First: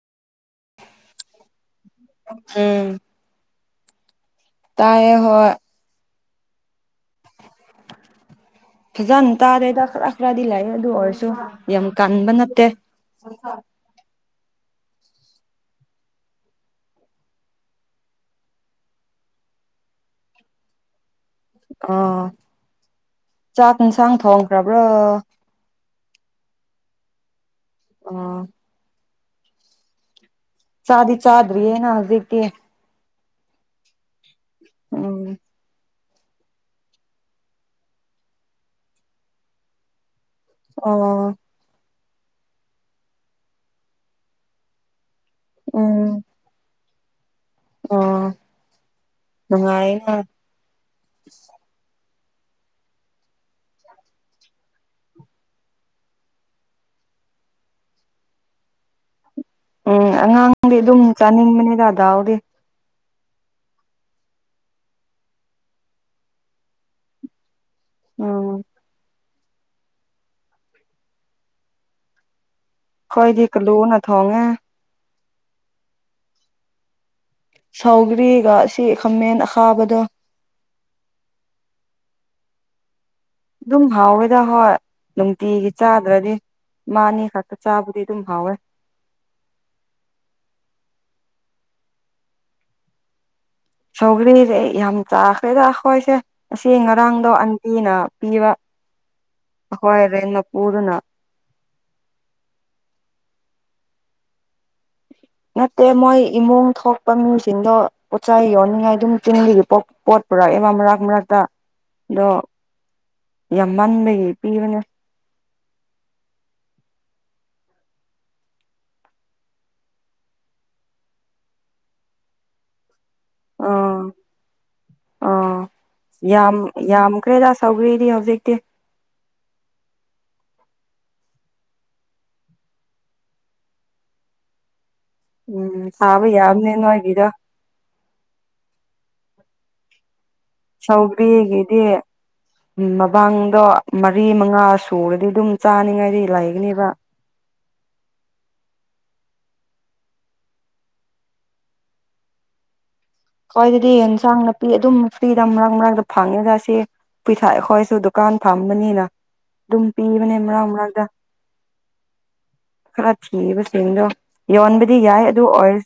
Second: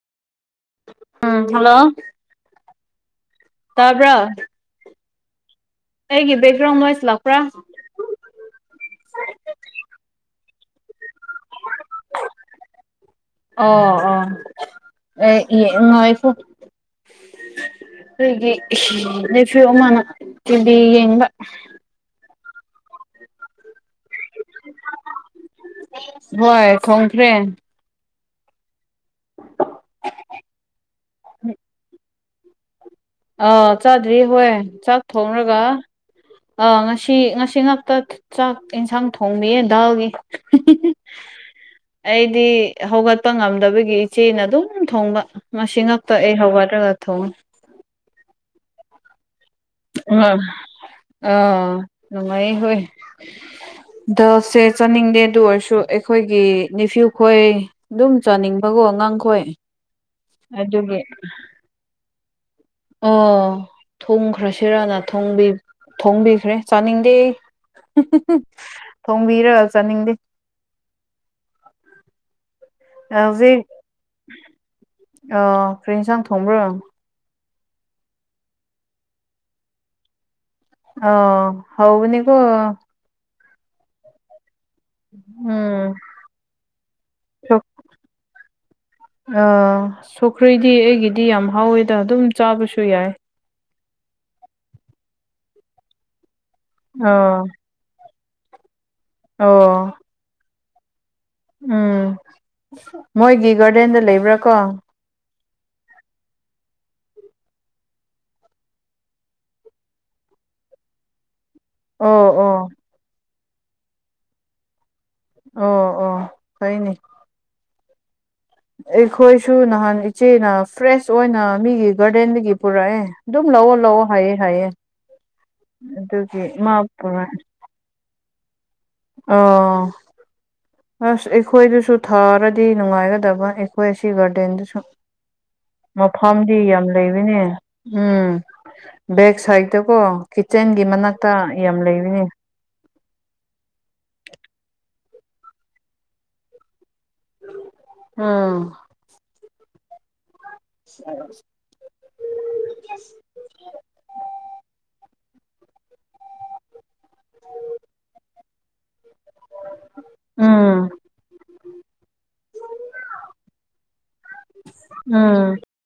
ꯎꯝ hello ꯎꯝ ꯇꯥꯕ꯭ꯔꯥ ꯇꯥꯏꯌꯦ ꯍꯣꯏ ꯑꯩꯒꯤ ꯕꯦꯛꯒ꯭ꯔꯥꯎꯟ ꯅꯣꯏꯁ ꯂꯄ꯭ꯔꯥ ꯐꯖꯅ ꯇꯥꯔꯦꯗ ꯈꯔ ꯈꯔꯗꯤ ꯂꯥꯛꯑꯦ ꯑꯗꯨ ꯑꯣꯏꯔꯁꯨ ꯌꯥꯝ ꯀꯟꯕ ꯅꯠꯇꯦ ꯑꯣ ꯑꯣ [unintelligible] ꯑꯩꯒꯤ ꯅꯦꯐꯌꯨ ꯑꯃꯅ ꯇꯤꯚꯤ ꯌꯦꯡꯕ ꯑ ꯆꯥꯛ ꯏꯟꯁꯥꯡ ꯊꯣꯡꯈ꯭ꯔꯕ꯭ꯔꯥ ꯍꯣꯏ ꯊꯣꯡꯈ꯭ꯔꯦ [unintelligible] ꯆꯥꯗꯤ ꯆꯥꯗ꯭ꯔꯤ ꯌꯦꯅ ꯍꯧꯖꯤꯛꯇꯤ ꯑꯥ ꯆꯥꯗ꯭ꯔꯤ ꯍꯣꯏ ꯆꯥꯛ ꯎꯝ ꯊꯣꯡꯔꯒ ꯑꯥ ꯉꯁꯤ ꯉꯁꯤ ꯉꯥꯛꯇ ꯆꯥꯛ ꯏꯟꯁꯥꯡ ꯊꯣꯡꯕꯤꯌꯦ ꯗꯥꯜꯒꯤ ꯑꯣ ꯑꯩꯗꯤ ꯍꯧꯒꯠꯄ ꯉꯝꯗꯕꯒꯤ ꯏꯆꯦꯅ ꯑꯗꯨꯝ ꯊꯣꯡꯕ ꯃꯁꯤ ꯉꯛꯇ ꯎꯝ ꯑꯩ ꯍꯧꯒꯠꯂꯒ ꯊꯣꯡꯎ ꯑꯣ ꯅꯨꯡꯉꯥꯏꯅ ꯑ ꯑ ꯅꯨꯡꯉꯥꯏ ꯍꯣꯏ ꯗꯥꯜꯁꯦ ꯆꯅꯤꯡꯗꯦ ꯑꯗꯨ ꯑꯣꯏꯔꯁꯨ ꯑꯩꯈꯣꯏꯒꯤ ꯅꯤꯐ꯭ꯌꯨ ꯈꯣꯏ ꯗꯨꯝ ꯆꯥꯅꯤꯡꯕꯀꯣ ꯉꯥꯡꯈꯣꯏ ꯎꯝ ꯑꯉꯥꯡꯗꯤ ꯑꯗꯨꯝ ꯆꯥꯅꯤꯡꯕꯅꯤ ꯗꯥꯗꯥꯎꯗꯤ ꯑꯣ ꯊꯣꯡꯈ꯭ꯔꯁꯤꯔꯅ ꯊꯣꯡꯕꯤꯈ꯭ꯔꯦ ꯆꯥꯅꯤꯡꯗꯦ ꯎꯝ ꯊꯣꯡꯕꯤꯔꯒ ꯆꯥꯅꯤꯡꯗꯦ ꯈꯣꯏꯗꯤ ꯀꯂꯨꯅ ꯊꯣꯡꯉꯦ ꯑꯣ ꯀꯔꯤ ꯏꯟꯁꯥꯡ ꯊꯣꯡꯕ꯭ꯔ ꯁꯥꯎꯒ꯭ꯔꯤꯒ ꯁꯤ ꯈꯥꯃꯦꯟ ꯑꯈꯥꯕꯗꯣ ꯑꯣ ꯍꯧꯕꯅꯦꯀꯣ ꯑꯗꯨꯝ ꯍꯥꯎꯋꯦꯗꯥ ꯍꯣꯏ ꯅꯨꯡꯇꯤꯒꯤ ꯎꯝ ꯆꯥꯗ꯭ꯔꯗꯤ ꯃꯥꯅꯤ ꯈꯛꯇ ꯆꯥꯕꯨꯗꯤ ꯑꯗꯨꯝ ꯍꯥꯎꯋꯦ ꯑ ꯁꯣꯈ꯭ꯔꯩꯗꯤ ꯑꯩꯒꯤꯗꯤ ꯌꯥꯝ ꯍꯥꯎꯋꯦꯗ ꯑꯗꯨꯝ ꯆꯥꯕꯁꯨ ꯌꯥꯏ ꯁꯧꯒ꯭ꯔꯤꯁꯦ ꯑꯩ ꯌꯥꯝ ꯆꯥꯈ꯭ꯔꯦꯗ ꯑꯩꯈꯣꯏꯁꯦ ꯑꯁꯤ ꯉꯔꯥꯡꯗꯣ ꯑꯥ ꯄꯤꯅ ꯄꯤꯕ ꯑꯣ ꯍꯣꯏꯔꯦꯟ ꯃ ꯄꯨꯗꯨꯅ ꯎꯝ ꯃꯣꯏꯒꯤ ꯒꯥꯔꯗꯦꯟꯗ ꯂꯩꯕ꯭ꯔꯥ ꯀꯣ ꯅꯠꯇꯦ ꯃꯣꯏ ꯏꯃꯨꯡ ꯊꯣꯛꯄ ꯃꯤꯁꯤꯡꯗꯣ ꯄꯣꯠꯆꯥꯏ ꯌꯣꯟꯅꯤꯡꯉꯥꯏ ꯑꯗꯨꯝ ꯆꯤꯟꯕꯤꯒꯤ ꯄꯣꯛ ꯄꯠ ꯄꯨꯔꯒ ꯑꯦꯕ ꯑꯃꯔꯛ ꯃꯔꯛ ꯑꯣ ꯑꯣ ꯌꯥꯝ ꯃꯟꯕꯒꯤ ꯄꯤꯕꯅꯦ ꯑꯣ ꯑꯣ ꯐꯩꯅꯦ ꯑꯩꯈꯣꯏꯁꯨ ꯅꯍꯥꯟ ꯏꯆꯦꯅ ꯐ꯭ꯔꯦꯁ ꯑꯣꯏꯅ ꯃꯤꯒꯤ ꯒꯥꯔꯗꯦꯟꯗꯒꯤ ꯄꯨꯔꯛꯑꯦ ꯑꯗꯨꯝ ꯂꯧꯑꯣ ꯑꯥ ꯂꯧꯑꯣ ꯍꯥꯏꯌꯦ ꯍꯥꯏꯌꯦ ꯑꯥ ꯑꯗꯨꯒꯤ ꯃꯥ ꯄꯨꯔꯥ ꯇꯧꯈ꯭ꯔꯤꯗꯤ ꯍꯧꯖꯤꯛꯇꯤ ꯑꯣ ꯑꯁ ꯑꯩꯈꯣꯏꯗꯨꯁꯨ ꯊꯥꯔꯗꯤ ꯅꯨꯡꯉꯥꯏꯒꯗꯕ ꯑꯩꯈꯣꯏ ꯑꯁꯤ ꯒꯥꯔꯗꯦꯟꯗꯨꯁꯨ ꯎꯝ ꯁꯥꯕ ꯃꯐꯝꯗꯤ ꯌꯥꯕꯅꯦ ꯌꯥꯝ ꯅꯣꯏꯒꯤꯗꯣ ꯂꯩꯕꯅꯦ ꯎꯝ ꯕꯦꯛ ꯁꯥꯏꯠꯇꯀꯣ ꯀꯤꯠꯆꯦꯟꯒꯤ ꯃꯅꯥꯛꯇ ꯌꯥꯝ ꯂꯩꯕꯅꯤ ꯎ ꯃꯃꯥꯡꯗꯣ ꯃꯔꯤ ꯃꯉꯥ ꯁꯨꯔꯗꯤ ꯑꯗꯨꯝ ꯆꯥꯅꯤꯡꯉꯥꯏꯗꯤ ꯂꯩꯒꯅꯦꯕ ꯎꯝ ꯍ ꯈ꯭ꯋꯥꯏꯗꯗꯤ ꯌꯦꯟꯁꯥꯡ ꯅꯥꯄꯤ ꯑꯗꯨꯝ ꯐ꯭ꯔꯤꯗ ꯃꯔꯛ ꯃꯔꯛꯇ ꯐꯪꯉꯦꯖ ꯁꯤ ꯄꯨꯊꯛꯑꯦ ꯑꯩꯈꯣꯏꯁꯨ ꯗꯨꯀꯥꯟ ꯐꯝꯕꯅꯤꯅ ꯑꯗꯨꯝ ꯄꯤꯕꯅꯦ ꯃꯔꯥꯡ ꯎꯝ ꯃꯔꯥꯡꯇ ꯈꯔ ꯊꯤꯕꯁꯤꯡꯗꯣ ꯌꯣꯟꯕꯗꯤ ꯌꯥꯏ ꯑꯗꯨ ꯎꯝ ꯑꯣꯏꯔ